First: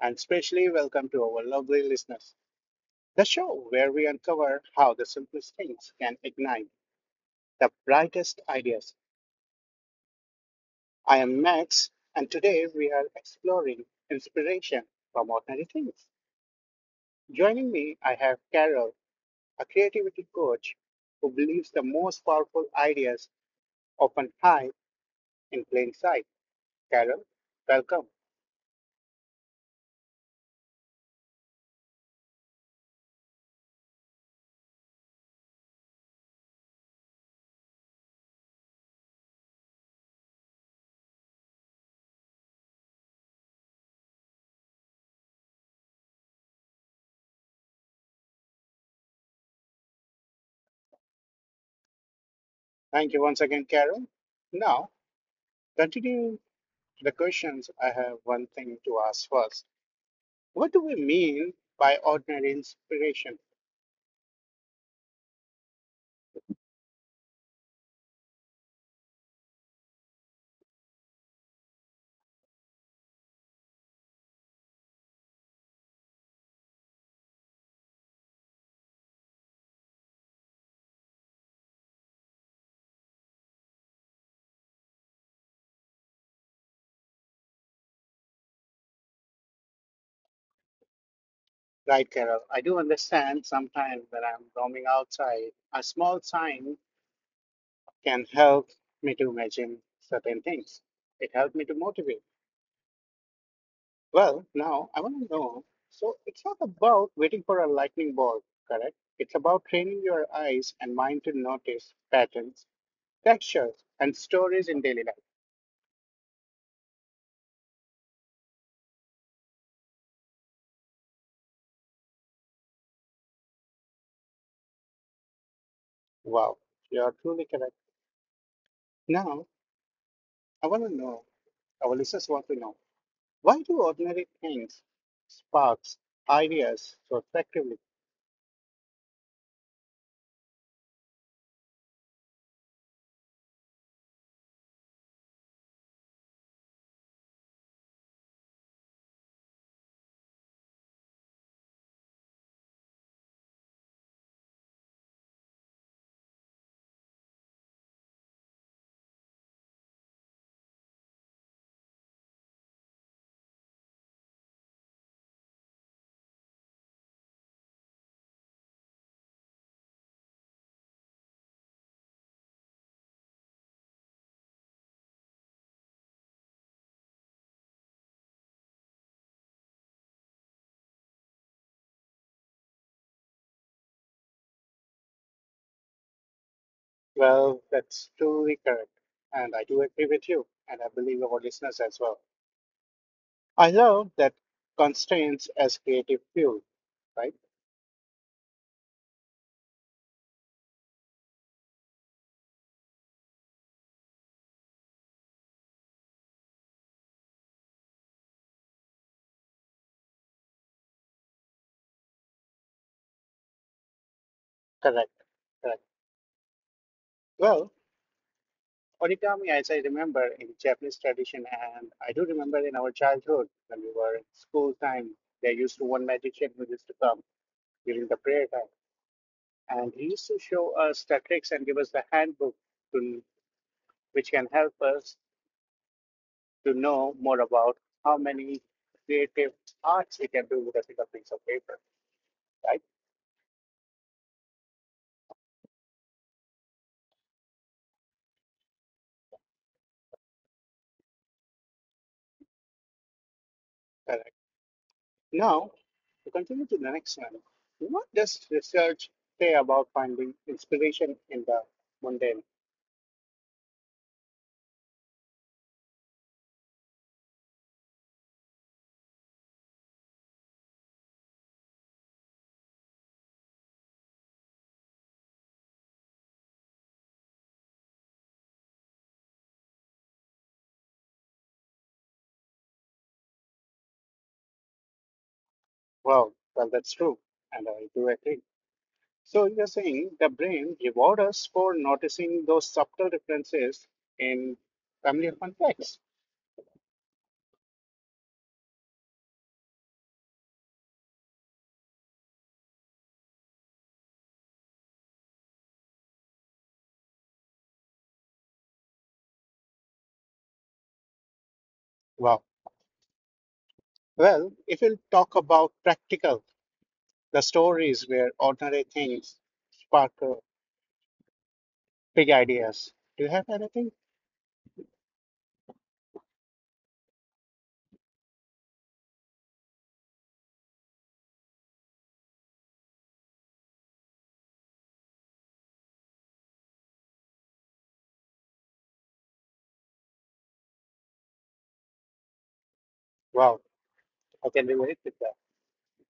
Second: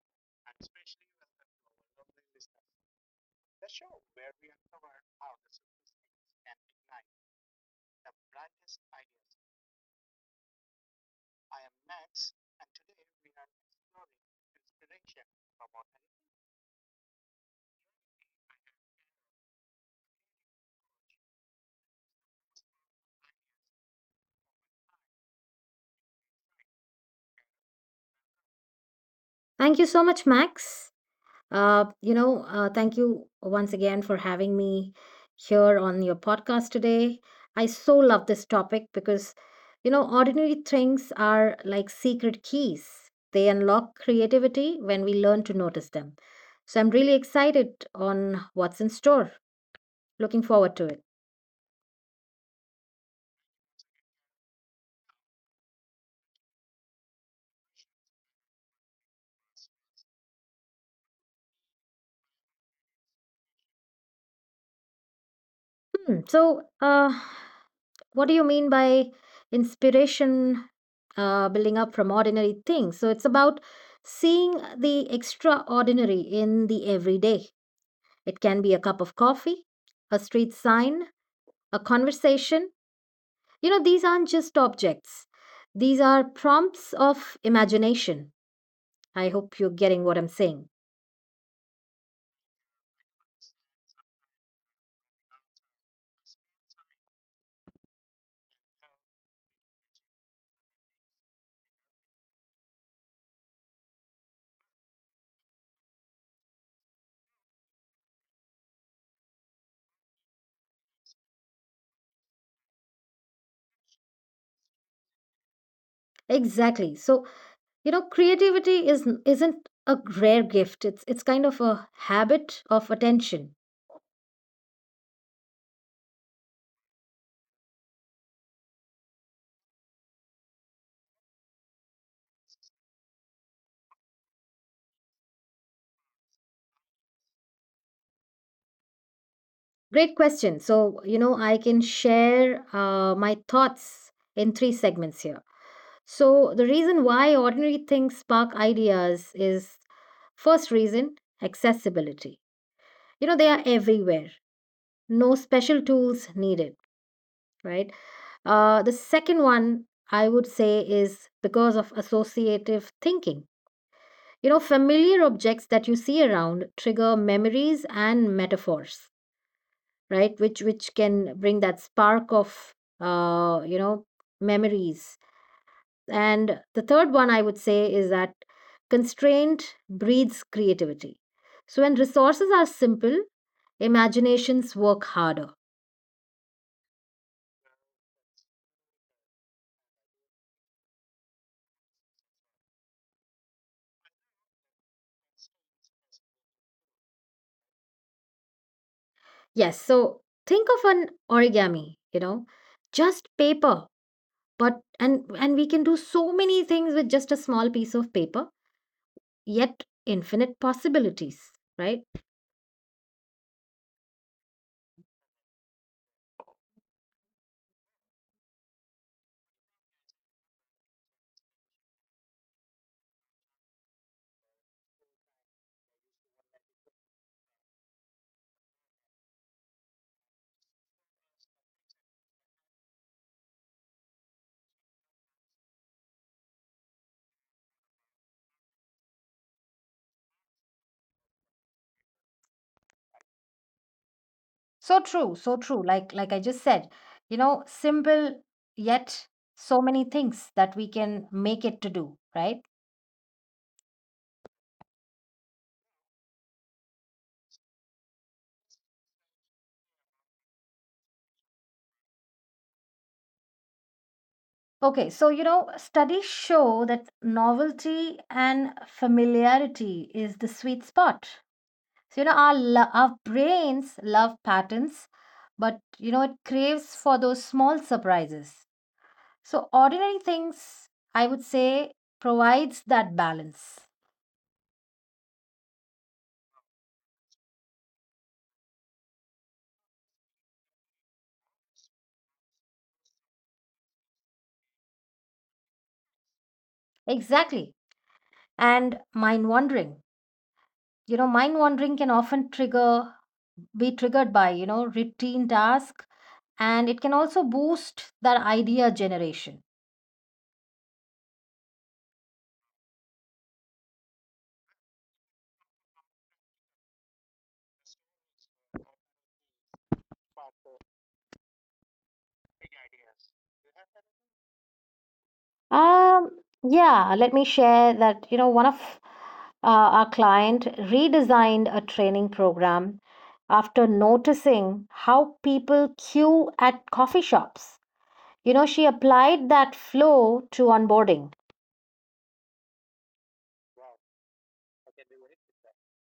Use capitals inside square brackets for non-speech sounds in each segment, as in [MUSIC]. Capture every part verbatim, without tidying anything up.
and especially welcome to our lovely listeners, the show where we uncover how the simplest things can ignite the brightest ideas. I am Max, and today we are exploring inspiration from ordinary things. Joining me, I have Carol, a creativity coach who believes the most powerful ideas often hide in plain sight. Carol, welcome. Thank you so much, Max. Uh, you know, uh, thank you once again for having me here on your podcast today. I so love this topic because, you know, ordinary things are like secret keys. They unlock creativity when we learn to notice them. So I'm really excited on what's in store. Looking forward to it. Thank you once again, Carol. Now, continue the questions, I have one thing to ask first. What do we mean by ordinary inspiration? Hmm. So, uh, What do you mean by inspiration uh, building up from ordinary things? So it's about seeing the extraordinary in the everyday. It can be a cup of coffee, a street sign, a conversation. You know, these aren't just objects, these are prompts of imagination. I hope you're getting what I'm saying. Right, Carol. I do understand sometimes when I'm roaming outside, a small sign can help me to imagine certain things. It helped me to motivate. Well, now I want to know. So it's not about waiting for a lightning bolt, correct? It's about training your eyes and mind to notice patterns, textures, and stories in daily life. Exactly. So, you know, creativity is isn't a rare gift. It's it's kind of a habit of attention. Wow, you're truly correct. Now I want to know. Our listeners want to know, why do ordinary things sparks ideas so effectively? Great question. So, you know, I can share uh, my thoughts in three segments here. So, the reason why ordinary things spark ideas is first reason accessibility. You know, they are everywhere, no special tools needed, right? Uh, the second one I would say is because of associative thinking. You know, familiar objects that you see around trigger memories and metaphors, right? Which which can bring that spark of uh, you know, memories. And the third one I would say is that constraint breeds creativity. So when resources are simple, imaginations work harder. Well, that's truly correct, and I do agree with you, and I believe our listeners as well. I love that constraints as creative fuel, right? Yes, so think of an origami, you know, just paper, but and and we can do so many things with just a small piece of paper yet infinite possibilities, right? Correct. Correct. Well, origami, as I remember in Japanese tradition, and I do remember in our childhood when we were in school time, there used to one magician who used to come during the prayer time. And he used to show us the tricks and give us the handbook, to, which can help us to know more about how many creative arts we can do with a single piece of paper, right? So true, so true. Like like I just said, you know, simple yet so many things that we can make it to do, right? Correct. Now, to continue to the next one, what does research say about finding inspiration in the mundane Okay, so you know studies show that novelty and familiarity is the sweet spot. So you know our lo- our brains love patterns, but you know it craves for those small surprises. So ordinary things, I would say, provides that balance. world? Well, that's true, and I do agree. So you're saying the brain rewards us for noticing those subtle differences in family context. Exactly. And mind wandering. You know, mind wandering can often trigger, be triggered by, you know, routine task, and it can also boost that idea generation. Wow. Well, if we'll talk about practical, the stories where ordinary things spark uh, big ideas. Do you have anything? Um, yeah, let me share that, you know, one of uh, our client redesigned a training program after noticing how people queue at coffee shops. You know, she applied that flow to onboarding. Wow, I can relate with that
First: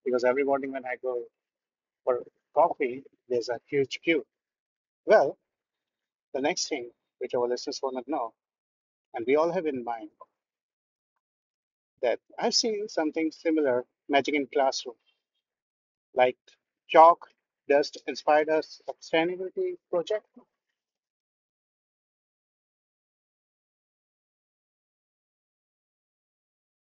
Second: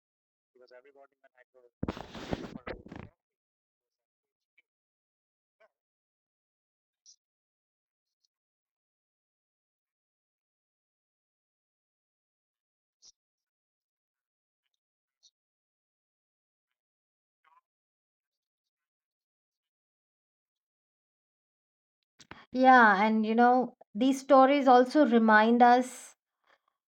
because every morning when I go for coffee, there's a huge queue. Well, the next thing which our listeners want to know, and we all have in mind, that I've seen something similar magic in classroom, like chalk dust inspired us sustainability project. Yeah, and you know, these stories also remind us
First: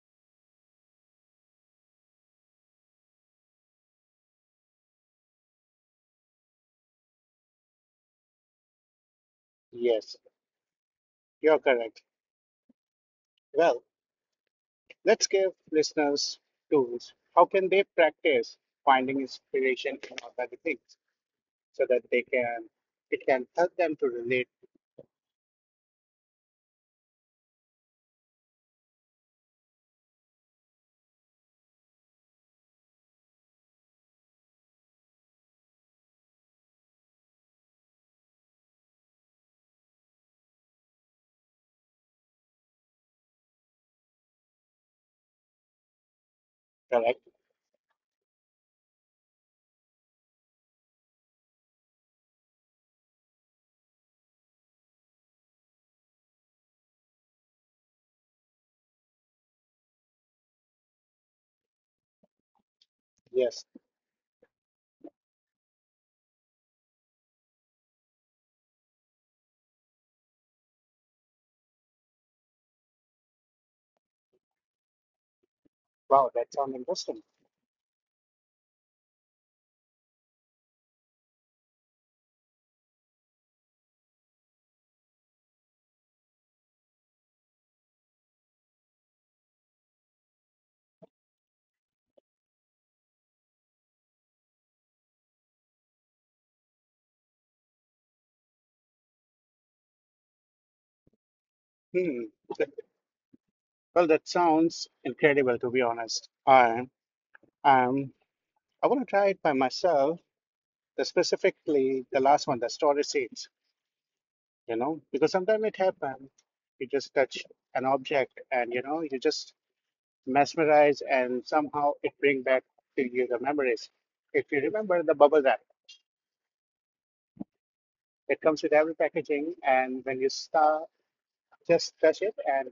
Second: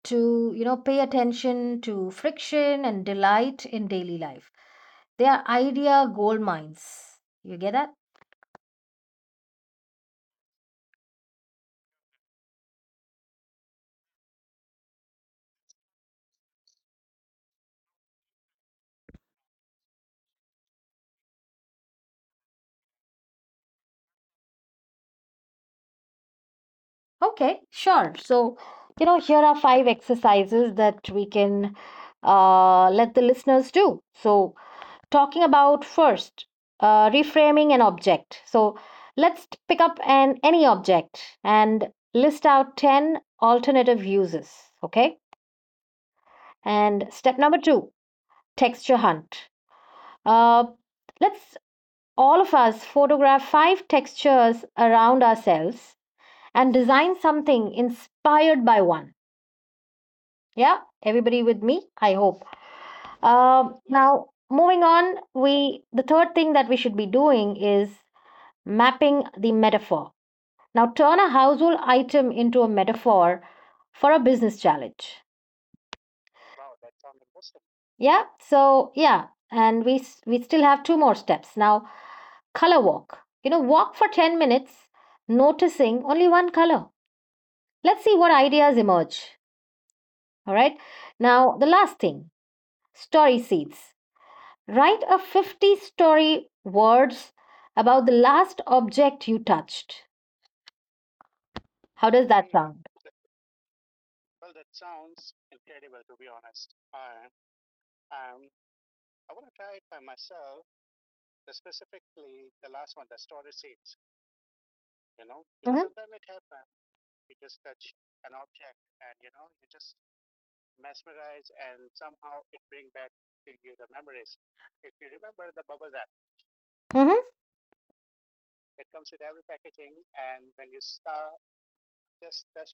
to, you know, pay attention to friction and delight in daily life. They are idea gold mines. You get that? Yes, you're correct. Well, let's give listeners tools. How can they practice finding inspiration in other things so that they can it can help them to relate Okay, sure. So, you know, here are five exercises that we can uh, let the listeners do. So, talking about first, uh, reframing an object. So, let's pick up an any object and list out ten alternative uses. Okay. And correctly? step number two, texture hunt. Uh, let's all of us photograph five textures around ourselves and design something inspired by one. Yeah, everybody with me, I hope. Yes. Um, now, moving on, we the third thing that we should be doing is mapping the metaphor. Now, turn a household item into a metaphor for a business challenge. Wow, that sounds interesting. Yeah, so yeah, and we we still have two more steps. Now color walk. You know, walk for ten minutes, noticing only one color. Let's see what ideas emerge. All right. Now, the last thing, story seeds. Write a fifty story words about the last object you touched. How Hmm. does that sound? Well, that sounds incredible, to be honest. I um I want to try it by myself. The specifically the last one, the storage seeds. You know, because sometimes it Mhm. happens. You just touch an object, and you know, you just mesmerize and somehow it bring back to you the memories. If you remember the bubble wrap, Mm-hmm. it comes with every packaging and when you start just touch it and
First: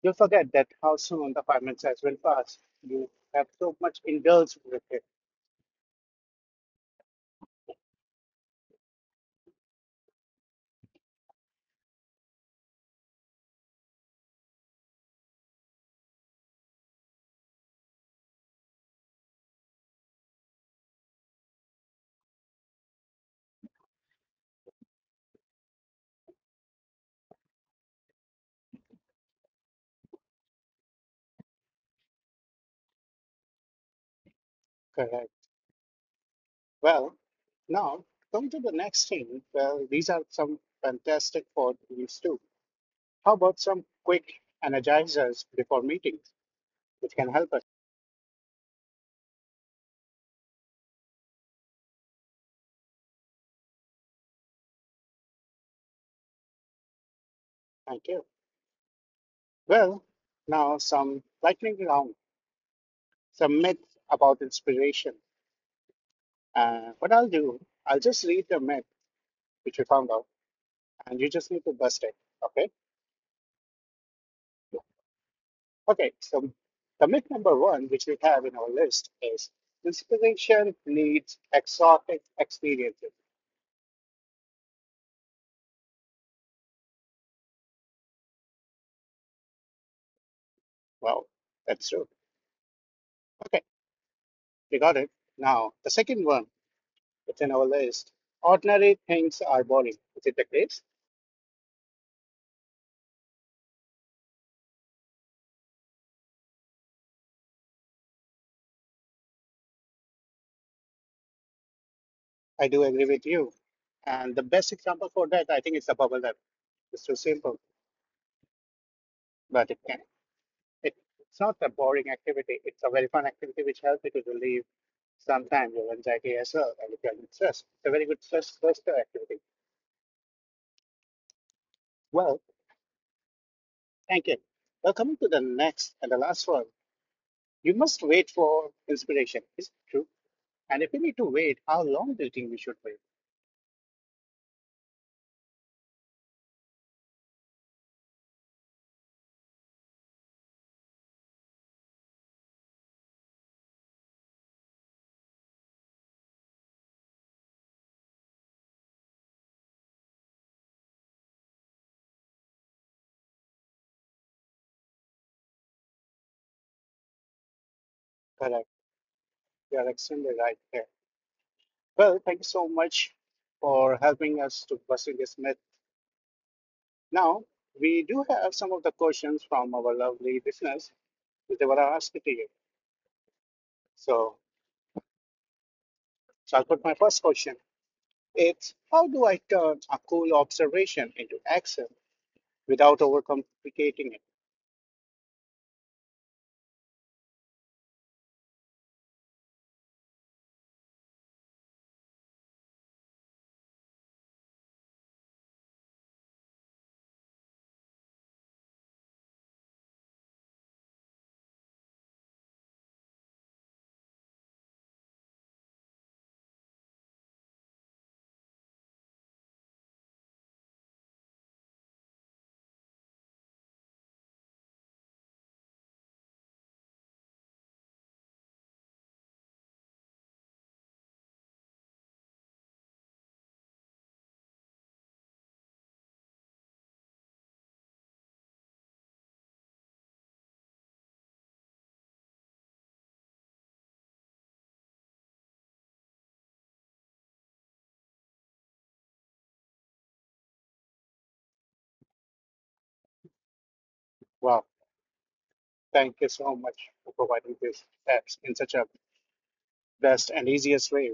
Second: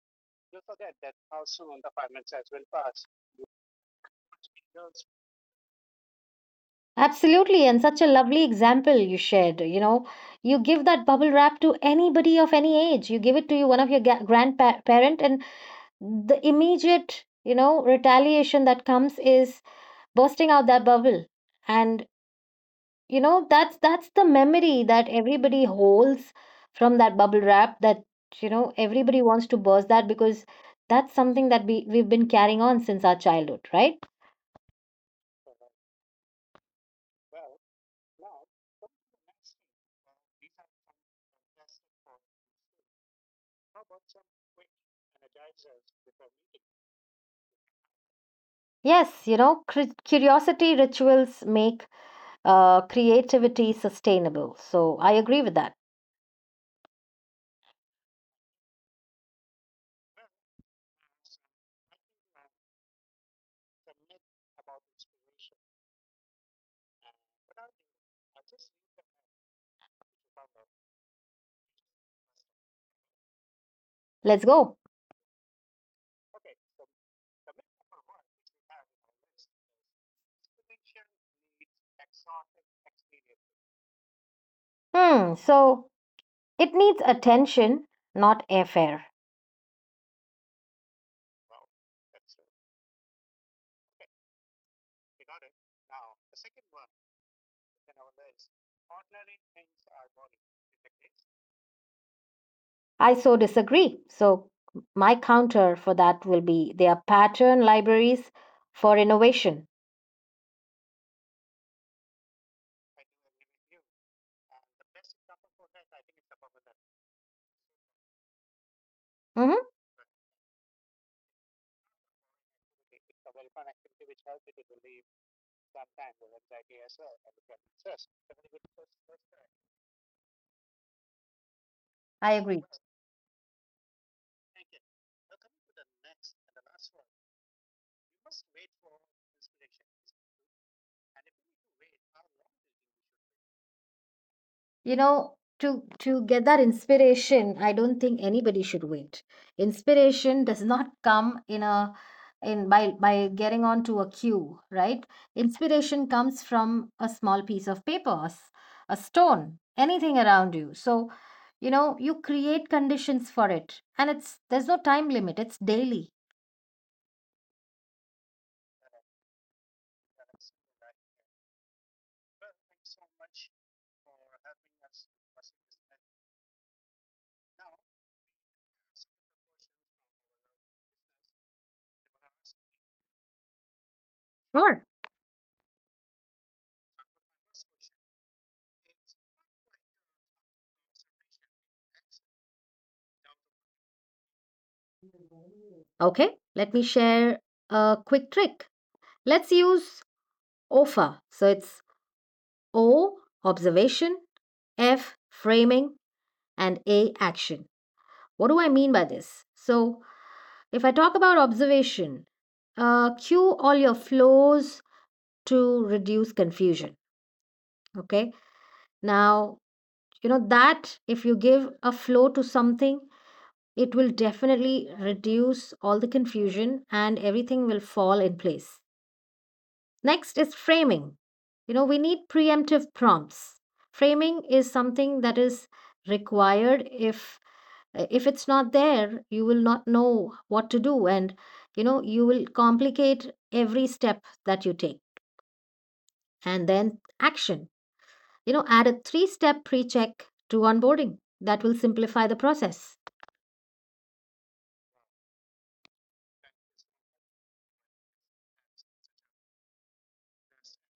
you'll forget that how soon the five minutes has been passed. You have so much indulged with it. Absolutely, and such a lovely example you shared. You know, you give that bubble wrap to anybody of any age. You give it to you one of your ga- grandparent, and the immediate you know retaliation that comes is bursting out that bubble and you know that's that's the memory that everybody holds from that bubble wrap that you know everybody wants to burst that because that's something that we we've been carrying on since our childhood, right? Correct. Well, now come to the next thing. Well, these are some fantastic for meals too. How about some quick energizers before meetings, which can help us? Yes, you know cur- curiosity rituals make uh, creativity sustainable, so I agree with that. Thank you. Well, now some lightning round, some myth about inspiration. Uh, what I'll do, I'll just read the myth which you found out, and you just need to bust it. Okay? Let's go. Okay. So the myth number one, which we have in our list, is inspiration needs exotic experiences. Hmm, so it needs attention, not airfare. Wow, that's true. Okay, we got it. Now the second one, it's in our list. Ordinary things are boring. Is it the case? I so disagree. So, my counter for that will be they are pattern libraries for innovation. I do agree with you. And the best example for that, I think, is the bubble wrap. It's too simple, Hmm. but it can. it, it's not a boring activity. It's a very fun activity which helps you to relieve sometimes your anxiety as well and if you're in stress. It's a very good stress buster activity. I Well, agree. thank you. Well, coming to the next and the last one, you must wait for inspiration. Is it true? And if you need to wait, how long do you think we should wait? You know, to to get that inspiration, I don't think anybody should wait. Inspiration does not come in a in by by getting onto a queue, right? Inspiration comes from a small piece of paper, a s- a stone, anything around you. So, you know, you create conditions for it, and it's there's no time limit. It's daily. Correct. You are extremely right there. Well, thank you so much for helping us to busting this myth. Now, we do have some of the questions from our lovely listeners which they were asking to you. So Sure. So I'll put my first question. It's how do I turn a cool observation into action without overcomplicating it? Okay, let me share a quick trick. Let's use O F A. So it's O, observation, F, framing, and A, action. What do I mean by this? So if I talk about observation, uh, cue all your flows to reduce confusion. Okay, now, you know that if you give a flow to something, it will definitely reduce all the confusion and everything will fall in place. Next is framing. You know, we need preemptive prompts. Framing is something that is required. If if it's not there, you will not know what to do, and you know, you will complicate every step that you take. And then action. You know, add a three-step pre-check to onboarding. That will simplify the process. Wow, thank you so much for providing these steps in such a best and easiest way.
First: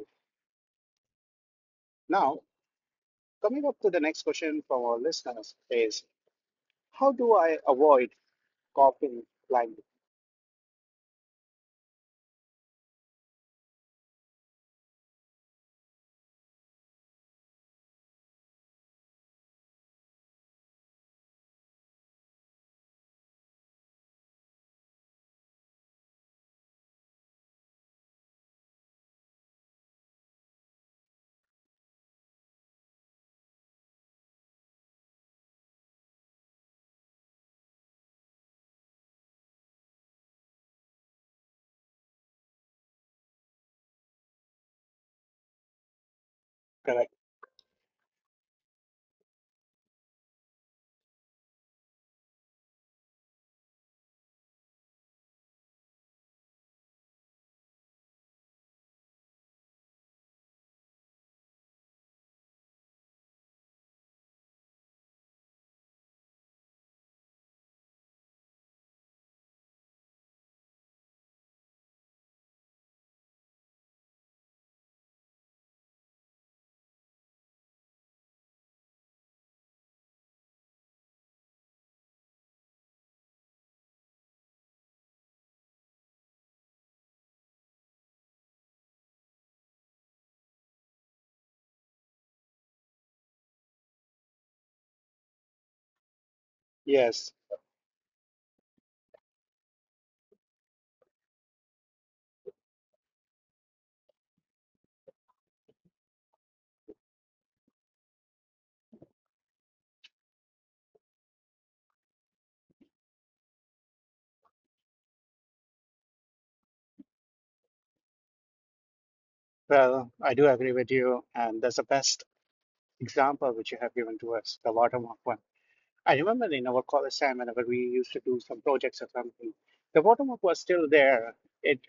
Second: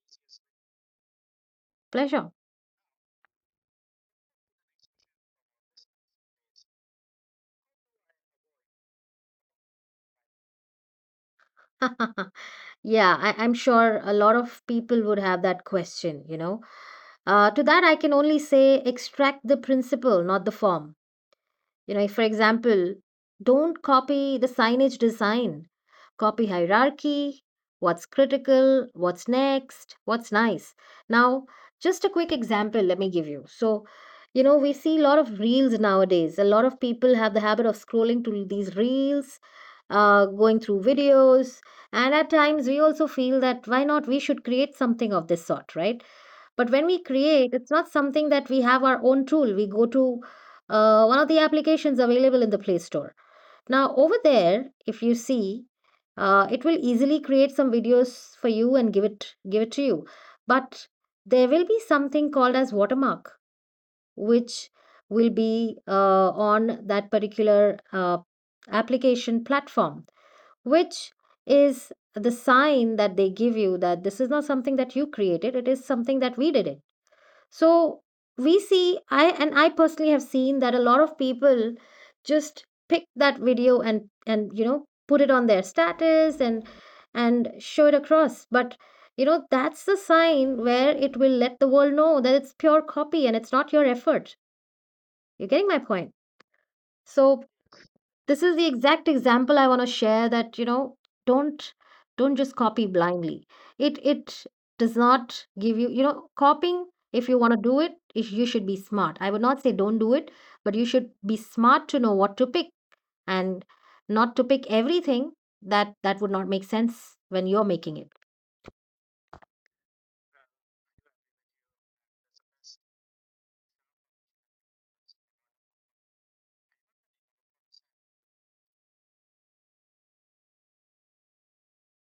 Pleasure. Now, coming up to the next question from our listeners is, how do I avoid copying blindly? [LAUGHS] Yeah, I, I'm sure a lot of people would have that question, you know. Uh, to that, I can only say extract the principle, not the form. You know, if, for example, don't copy the signage design, copy hierarchy, what's critical, what's next, what's nice. Now, just a quick example, let me give you. So, you know, we see a lot of reels nowadays. A lot of people have the habit of scrolling to these reels, uh, going through videos. And at times, we also feel that why not we should create something of this sort, right? But when we Correct. create, it's not something that we have our own tool. We go to uh, one of the applications available in the Play Store. Now, over there, if you see, uh, it will easily create some videos for you and give it give it to you. But there will be something called as watermark, which will be uh, on that particular uh, application platform, which is the sign that they give you that this is not something that you created. It is something that we did it. So we see I and I personally have seen that a lot of people just pick that video and and you know put it on their status and and show it across. But you know that's the sign where it will let the world know that it's pure copy and it's not your effort. You're getting my point? So Yes. this is the exact example I want to share that, you know, don't don't just copy blindly. It it does not give you, you know, copying if you want to do it, if you should be smart. I would not say don't do it, but you should be smart to know what to pick and not to pick everything that that would not make sense when you're making it. Well, I do agree with you, and that's the best example which you have given to us, the watermark one. I remember in our college time, whenever we used to do some projects or something, the watermark was still there. It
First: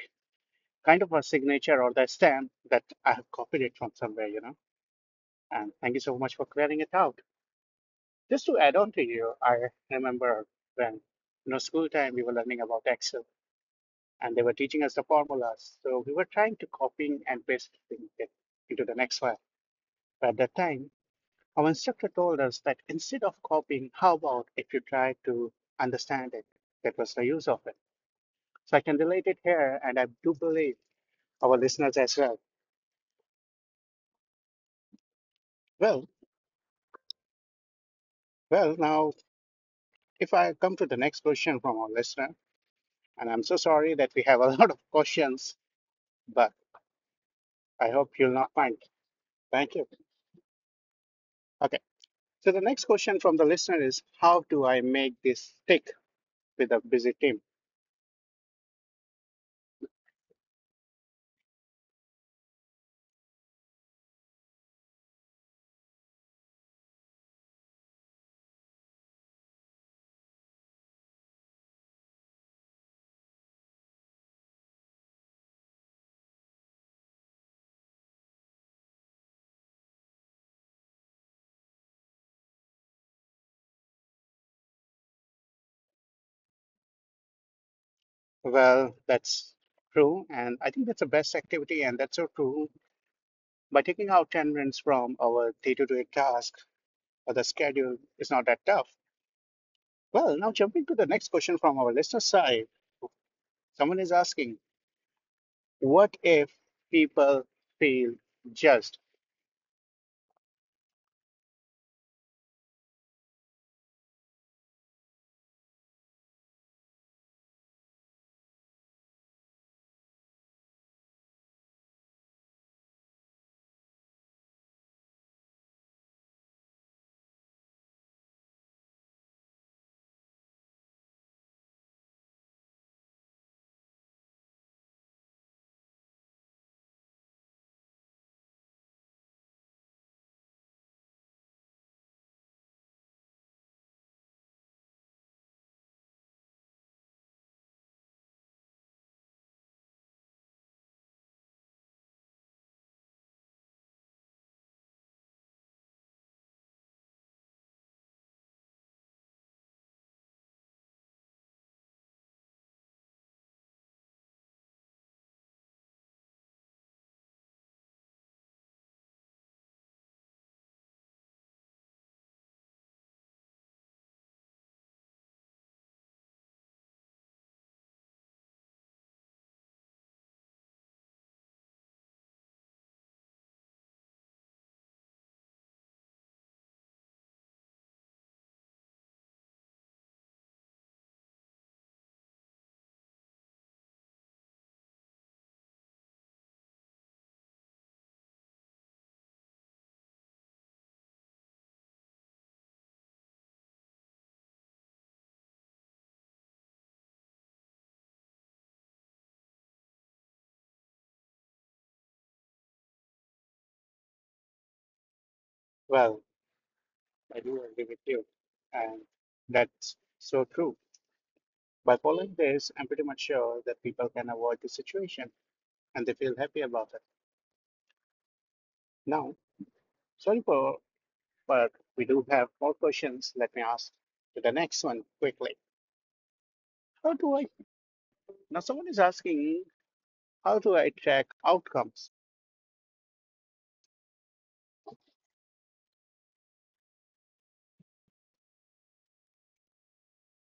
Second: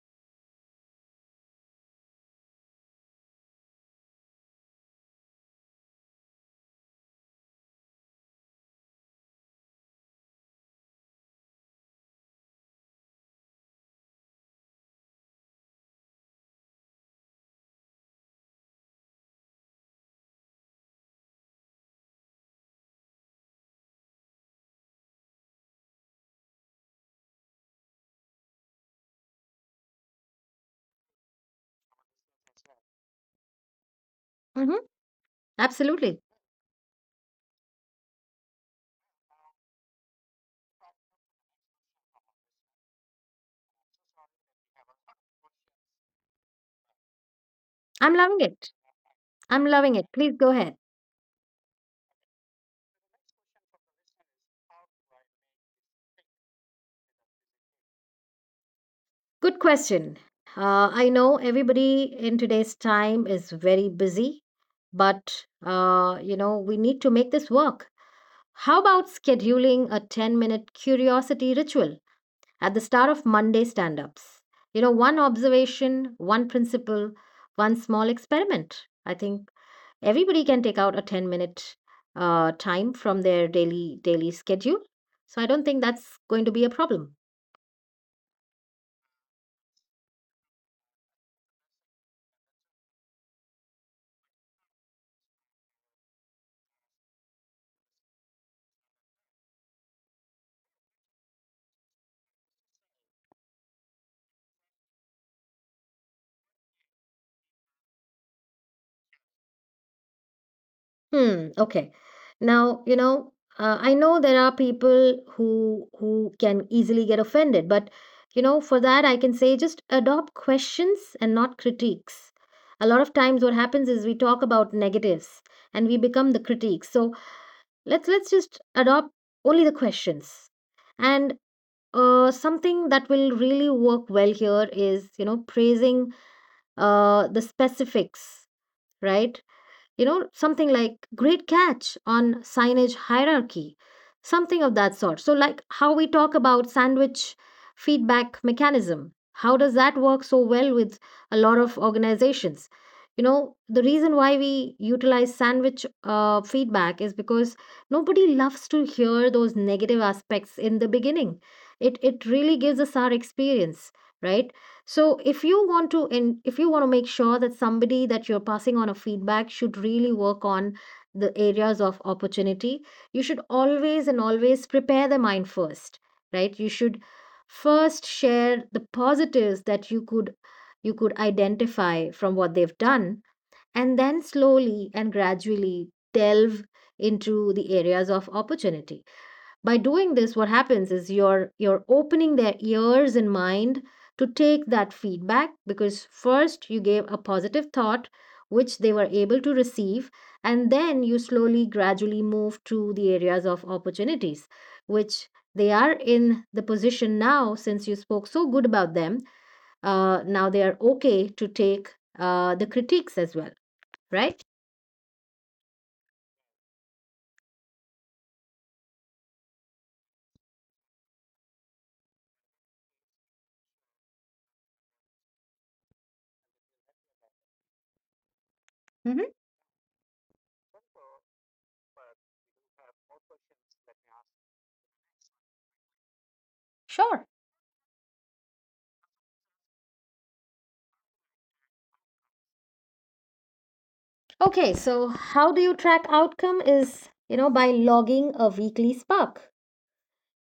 kind of a signature or the stamp that I have copied it from somewhere, you know. And thank you so much for clearing it out. Just to add on to you, I remember when, you know, school time we were learning about Excel and they were teaching us the formulas. So we were trying to copy and paste it into the next file. At that time, our instructor told us that instead of copying, how about if you try to understand it? That was the use of it. So I can relate it here, and I do believe our listeners as well. Hmm. Well, Absolutely. well, now if I come to the next question from our listener, and I'm so sorry that we have a [LAUGHS] lot of questions, but I hope I'm you'll loving not it. mind. I'm Thank you. loving it. Please go ahead. Okay. So the next question from the listener is, how do I make this stick with a busy team? Good question. Uh, I know everybody in today's time is very busy. But, uh, you know, we need to make this work. How about scheduling a ten minute curiosity ritual at the start of Monday stand ups? You know, one observation, one principle, one small experiment. I think everybody can take out a ten minute uh, time from their daily daily schedule, so I don't think that's going to be a problem. Well, that's true, and I think that's the best activity, and that's so true. By taking out ten minutes from our day to day task, uh, the schedule is not that tough. Well, now jumping to the next question from our listener side, someone is asking, what if people feel judged? Hmm. Okay. Now, you know, uh, I know there are people who who can easily get offended, but you know, for that I can say just adopt questions and not critiques. A lot of times what happens is we talk about negatives and we become the critiques. So let's let's just adopt only the questions. And uh, something that will really work well here is, you know, praising uh, the specifics, right? You know, something like great catch on signage hierarchy, something of that sort. So, like how we talk about sandwich feedback mechanism, how does that work so well with a lot of organizations? You know, the reason why we utilize sandwich uh, feedback is because nobody loves to hear those negative aspects in the beginning. It, it really gives us our experience, right? So if you want to in if you want to make sure that somebody that you're passing on a feedback should really work on the areas of opportunity, you should always and always prepare the mind first, right? You should first share the positives that you could you could identify from what they've done, and then slowly and gradually delve into the areas of opportunity. By doing this, what happens is you're you're opening their ears and mind to take that feedback, because first you gave a positive thought which they were able to receive, and then you slowly gradually move to the areas of opportunities which they are in the position now since you spoke so good about them. Uh, now they are okay to take uh, the critiques as well, right? Well, I do agree with you, and that's so true. By following this, I'm pretty much sure that people can avoid the situation and they feel happy about it. Hmm. Now, sorry for, but we do have more questions. Let me ask to the next one quickly. How Sure. do I? Now, someone is asking, how do I track outcomes? Okay, so how do you track outcome is, you know, by logging a weekly spark.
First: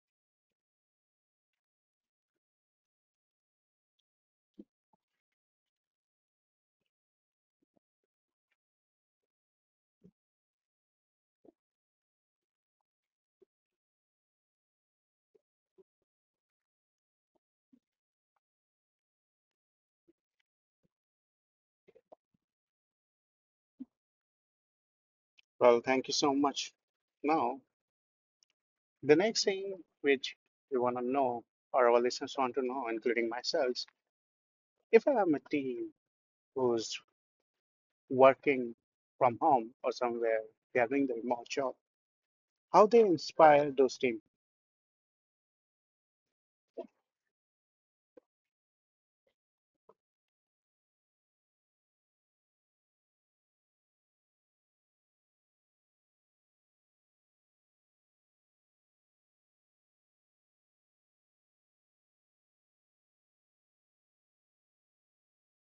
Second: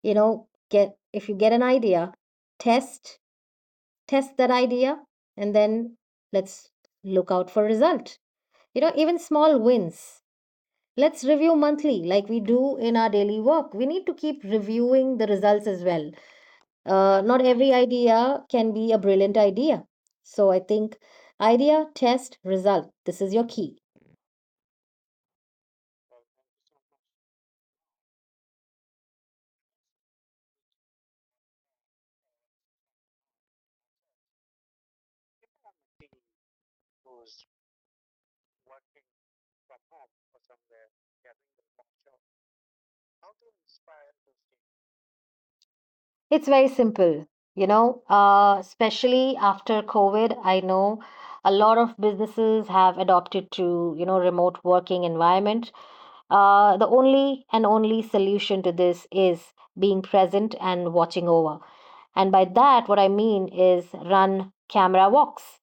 You know, get if you get an idea, test test that idea, and then let's look out for result. You know, even small wins. Let's review monthly like we do in our daily work. We need to keep reviewing the results as well. Uh, not every idea can be a brilliant idea. So I think idea, test, result. This is your key. Well, thank you so much. Now, the next thing which we want to know, or our listeners want to know, including myself, if I am a team who's working from home or somewhere, they are doing the remote job, how they inspire those teams? It's very simple, you know, uh, especially after COVID. I know a lot of businesses have adopted to, you know, remote working environment. Uh, the only and only solution to this is being present and watching over. And by that, what I mean is run camera walks.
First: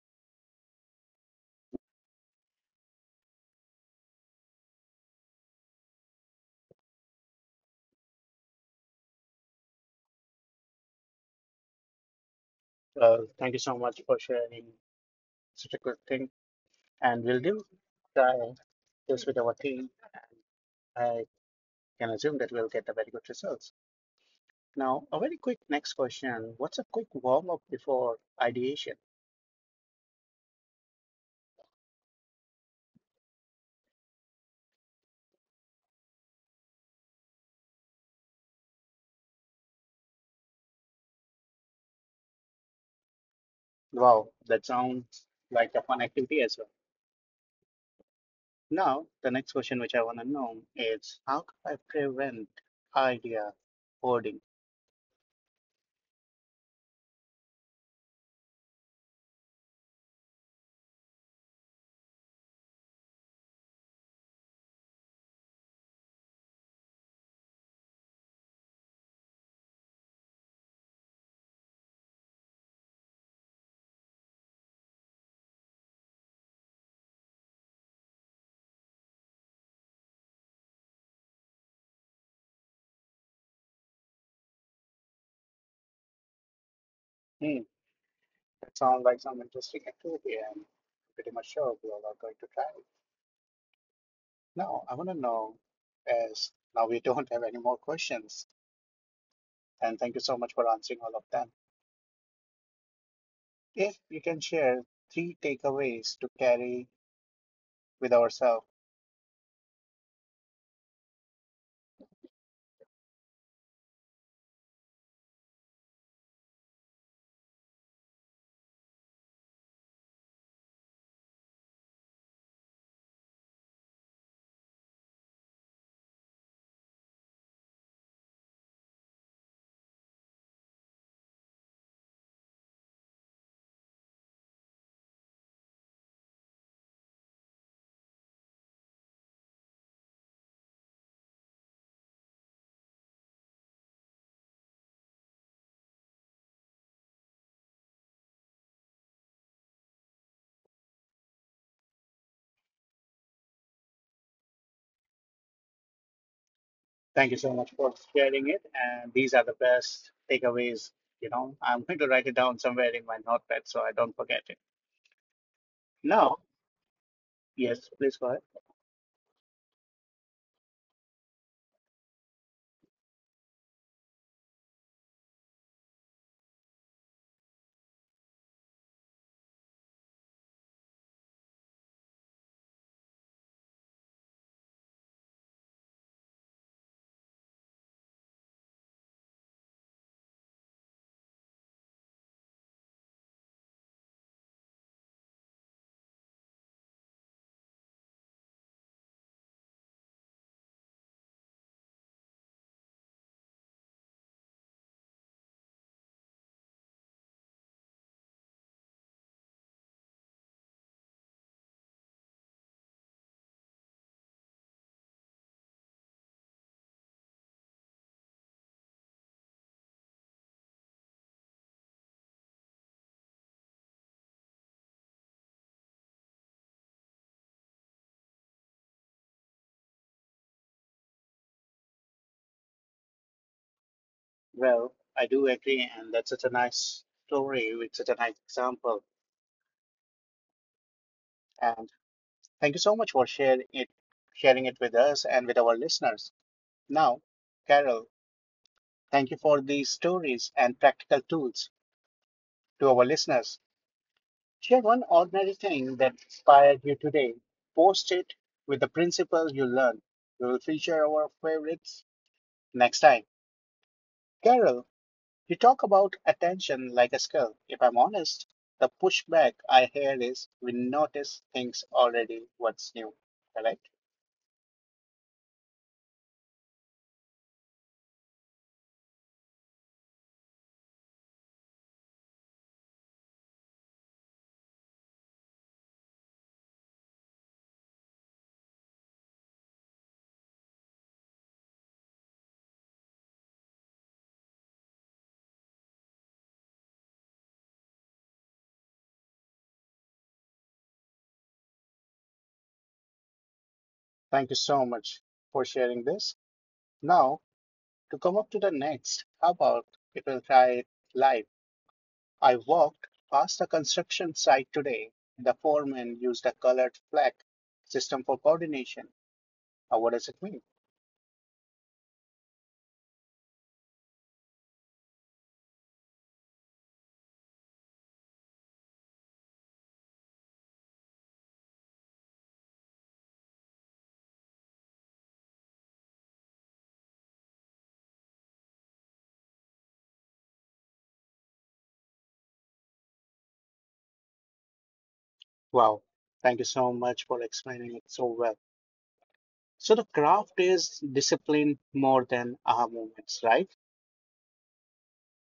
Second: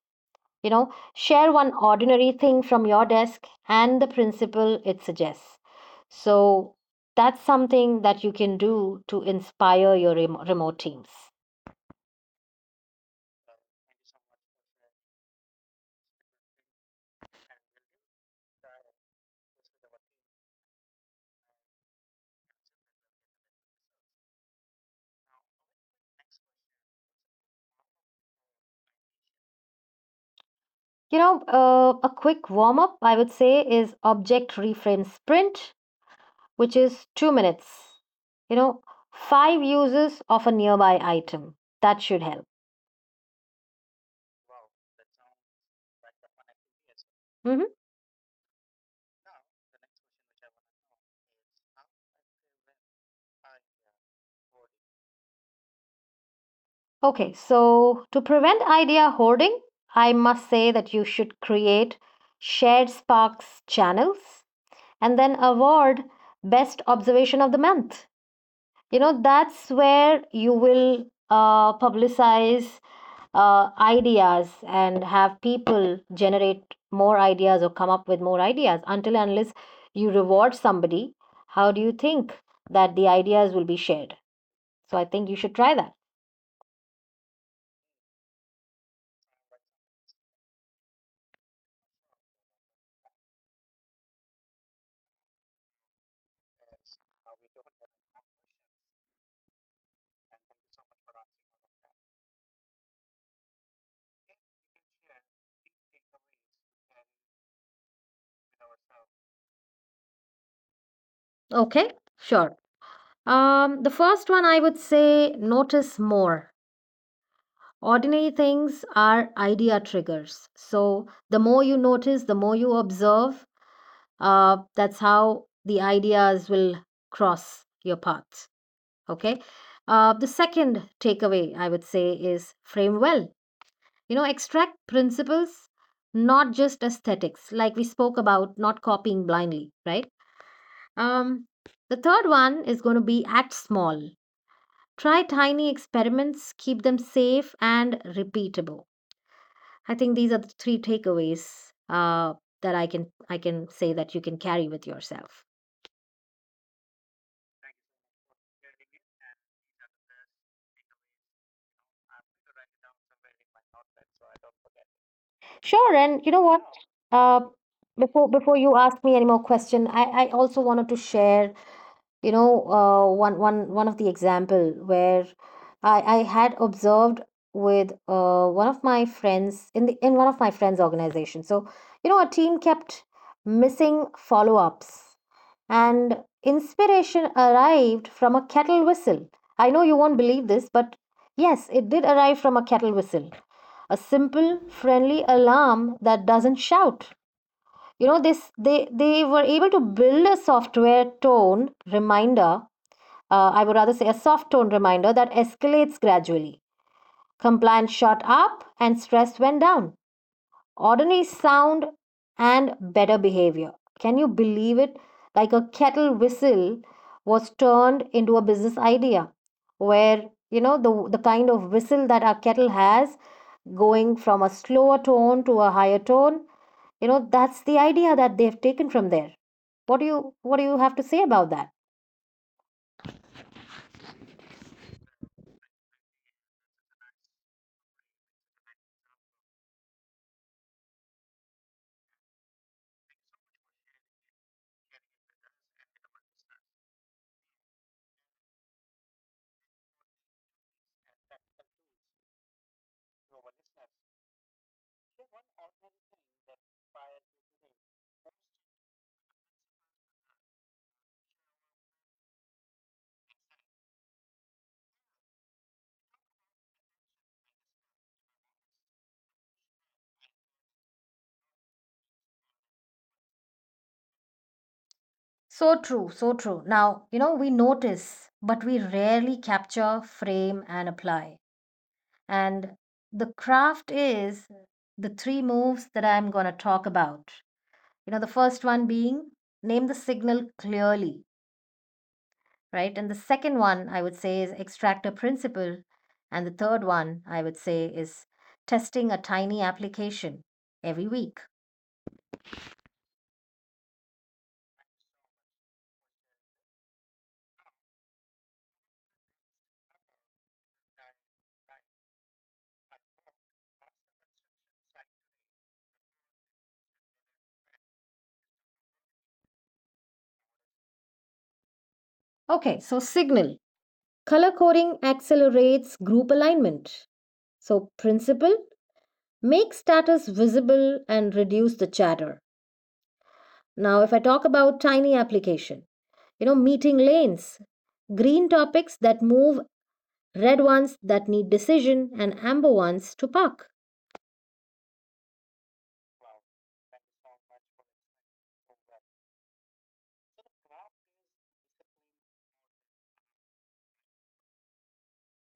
You know, share one ordinary thing from your desk and the principle it suggests. So that's something that you can do to inspire your remo- remote teams. Well, thank you so much for sharing such a good thing, and we'll do try this with our team. I can assume that we'll get a very good results. Now, a very quick next question. What's a quick warm up before ideation? You know, uh, a quick warm up, I would say, is object reframe sprint, which is two minutes. You know, five uses of a nearby item. That should help. Wow, that sounds like a fun activity as well. Hmm. Now, the next question which I want to know is, how could I prevent idea hoarding? Okay, so to prevent idea hoarding, I must say that you should create shared Sparks channels and then award best observation of the month. You know, that's where you will uh, publicize uh, ideas and have people generate more ideas or come up with more ideas. Until and unless you reward somebody, how do you think that the ideas will be shared? So I think you should try that. Hmm, that sounds like some interesting activity, and pretty much sure we all are going to try it. Now, I want to know as now we [LAUGHS] don't have any more questions, and thank you so much for answering all of them. If you can share three takeaways to carry with ourselves. Okay. Sure. Um, the first one I would say, notice more. Ordinary things are idea triggers, so the more you notice, the more you observe, uh, that's how the ideas will cross your path. Okay. Uh, the second takeaway I would say is frame well. You know, extract principles, not just aesthetics, like we spoke about, not copying blindly, right? Um, the third one is going to be act small. Try tiny experiments, keep them safe and repeatable. I think these are the three takeaways uh, that I can I can say that you can carry with yourself. Thank you so much for sharing it. And these are the best takeaways. You know, I'm going to write it down somewhere in my notepad so I don't forget it. Sure, and you Now, know what? Uh, yes, please go before ahead. before you ask me any more question, I, I also wanted to share, you know, uh, one one one of the example where I, I had observed with uh, one of my friends in the in one of my friends' organization. So, you know, a team kept missing follow-ups, and inspiration arrived from a kettle whistle. I know you won't believe this, but yes, it did arrive from a kettle whistle, a simple, friendly alarm that doesn't shout. You know, this, they they were able to build a software tone reminder, uh, I would rather say a soft tone reminder that escalates gradually. Compliance shot up and stress went down. Ordinary sound and better behavior, can you believe it? Like a kettle whistle was turned into a business idea, where, you know, the the kind of whistle that our kettle has, going from a slower tone to a higher tone, you know, that's the idea that they have taken from there. What do you what do you have to say about that? Well, I do agree. And that's such a nice story with such a nice example. And thank you so much for sharing it, sharing it with us and with our listeners. Now, Carol, thank you for these stories and practical tools to our listeners. Share one ordinary thing that inspired you today. Post it with the principles you learned. We will feature our favorites next time. Carol, you talk about attention like a skill. If I'm honest, the pushback I hear is we notice things already, what's new. Correct? So true, so true. Now, you know, we notice, but we rarely capture, frame, and apply. And the craft is the three moves that I'm going to talk about. You know, the first one being name the signal clearly, right? And the second one, I would say, is extract a principle. And the third one, I would say, is testing a tiny application every week. Thank you so much for sharing this. Now, to come up to the next, how about if we'll try it live? I walked past a construction site today. The foreman used a colored flag system for coordination. Now, what does it mean? Okay, so signal. Color coding accelerates group alignment. So, principle, make status visible and reduce the chatter. Now, if I talk about tiny application, you know, meeting lanes, green topics that move, red ones that need decision, and amber ones to park. Wow. Thank you so much for explaining it so well. So the craft is disciplined more than aha moments, right?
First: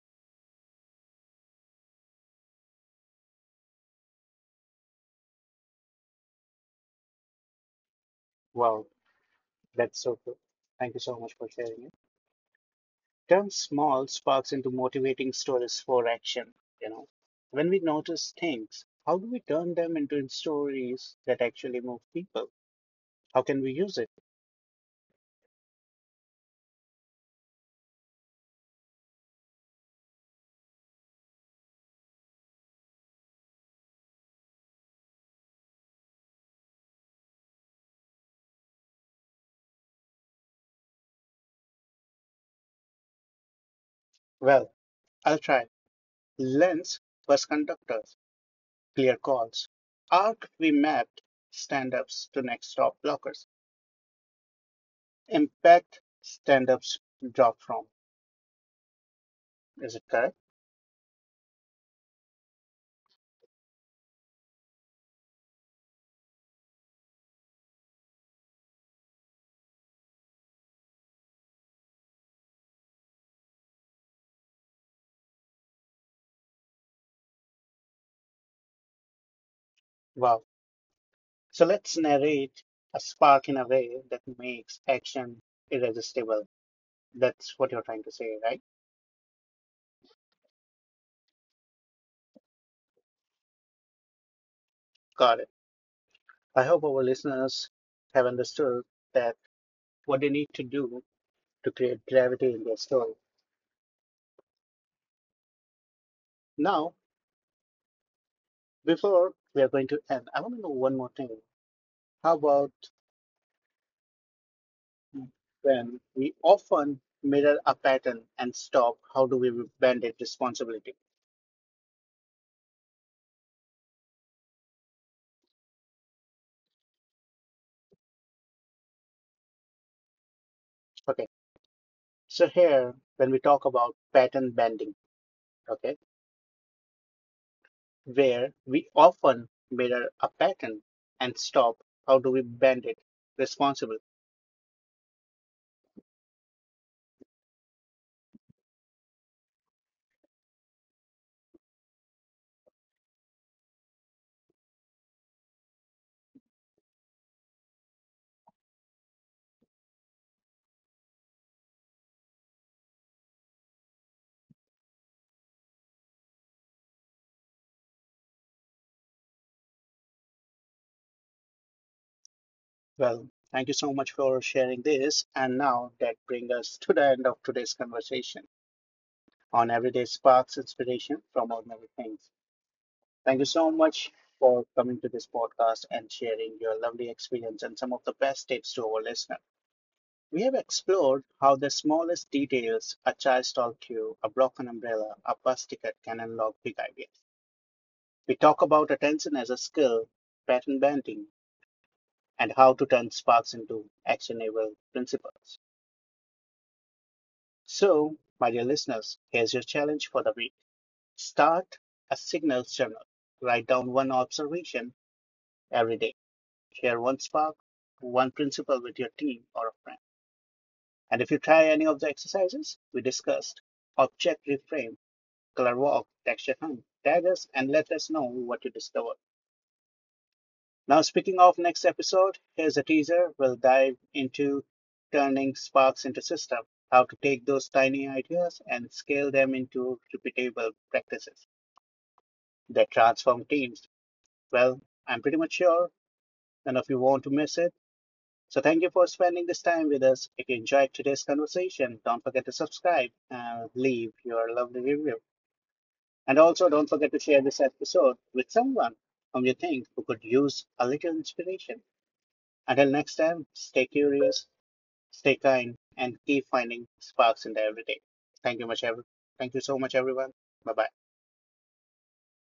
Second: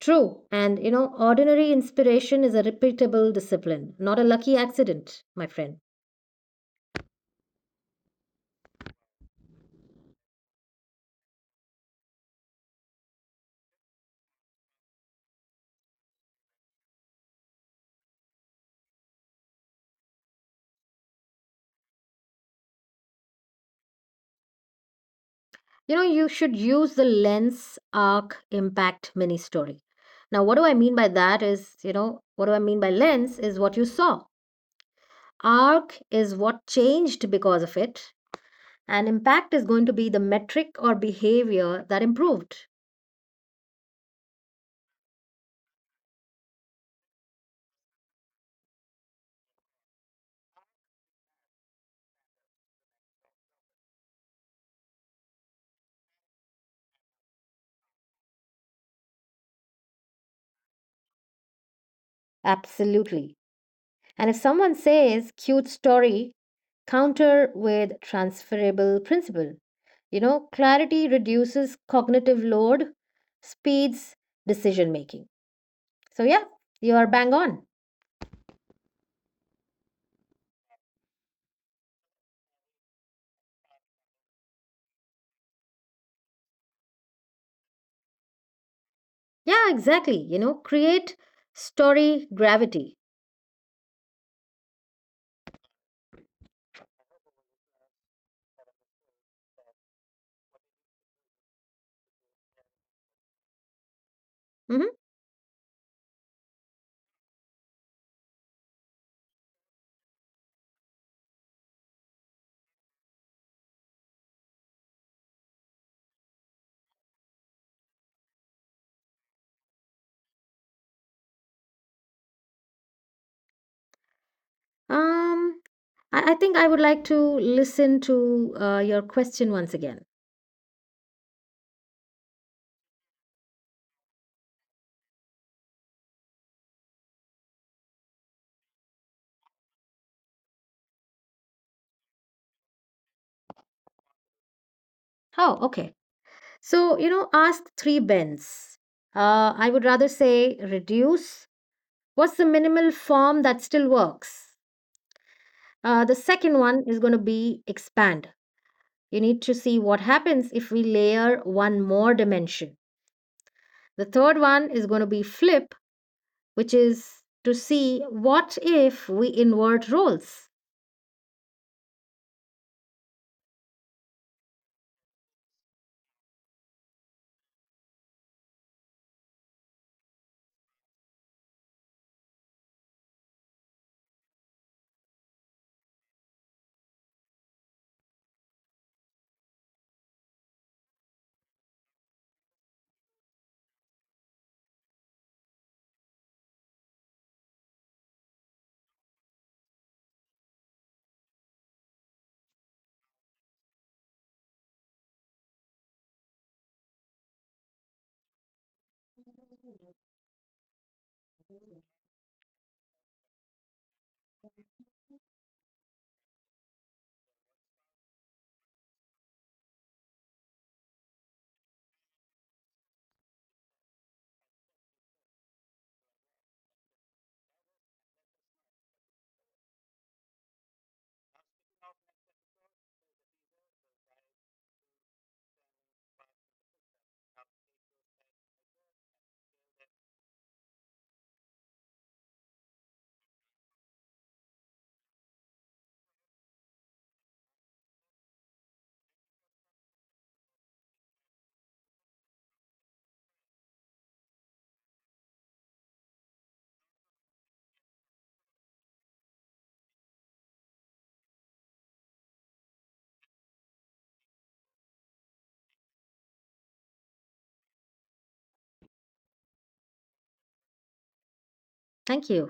True. And, you know, ordinary inspiration is a repeatable discipline, not a lucky accident, my friend. Wow, that's so cool. Thank you so much for sharing it. Turn small sparks into motivating stories for action, you know. When we notice things, how do we turn them into stories that actually move people? How can we use it? You know, you should use the lens arc impact mini story. Now what do I mean by that is, you know, what do I mean by lens is what you saw, arc is what changed because of it, and impact is going to be the metric or behavior that improved. Well, I'll try. Lenz was conductors clear calls. Arc remapped stand-ups to next stop blockers. Impact stand-ups dropped from. Is it correct? Absolutely. And if someone says cute story, counter with transferable principle. You know, clarity reduces cognitive load, speeds decision making. So yeah, you are bang on. Wow. So let's narrate a spark in a way that makes action irresistible. That's what you're trying to say, right? Yeah, exactly. You know, create story gravity. Got it. I hope our listeners have understood that what they need to do to create gravity in their story. Mhm. Now, before we are going to end, I want to know one more thing. How about, when we often mirror a pattern and stop, how do we bend it responsibility? Um, I, I think I would like to listen to uh, your question once again. Okay. So here, when we talk about pattern bending, okay, where we often mirror a pattern and stop, how do we bend it responsible? Oh, okay. So, you know, ask three bends. Uh, I would rather say reduce. What's the minimal form that still works? Uh, the second one is going to be expand. You need to see what happens if we layer one more dimension. The third one is going to be flip, which is to see what if we invert roles. Well, thank you so much for sharing this. And now that brings us to the end of today's conversation on everyday sparks inspiration from ordinary things. Thank you so much for coming to this podcast and sharing your lovely experience and some of the best tips to our listener. We have explored how the smallest details, a child's talk to you, a broken umbrella, a bus ticket can unlock big ideas. We talk about attention as a skill, pattern bending, and how to turn sparks into actionable principles. So, my dear listeners, here's your challenge for the week. Start a signals journal. Write down one observation every day. Share one spark, one principle with your team or a friend. And if you try any of the exercises we discussed, object reframe, color walk, texture hunt, tag us and let us know what you discovered. Now, speaking of next episode, here's a teaser. We'll dive into turning sparks into system, how to take those tiny ideas and scale them into repeatable practices that transform teams. Well, I'm pretty much sure none of you want to miss it. So thank you for spending this time with us. If you enjoyed today's conversation, don't forget to subscribe and leave your lovely review. And also don't forget to share this episode with someone whom you think who could use a little inspiration. Until next time, stay curious, stay kind, and keep finding sparks in the everyday. Thank you much, everyone. Thank you so much, everyone. Bye bye. Thank you.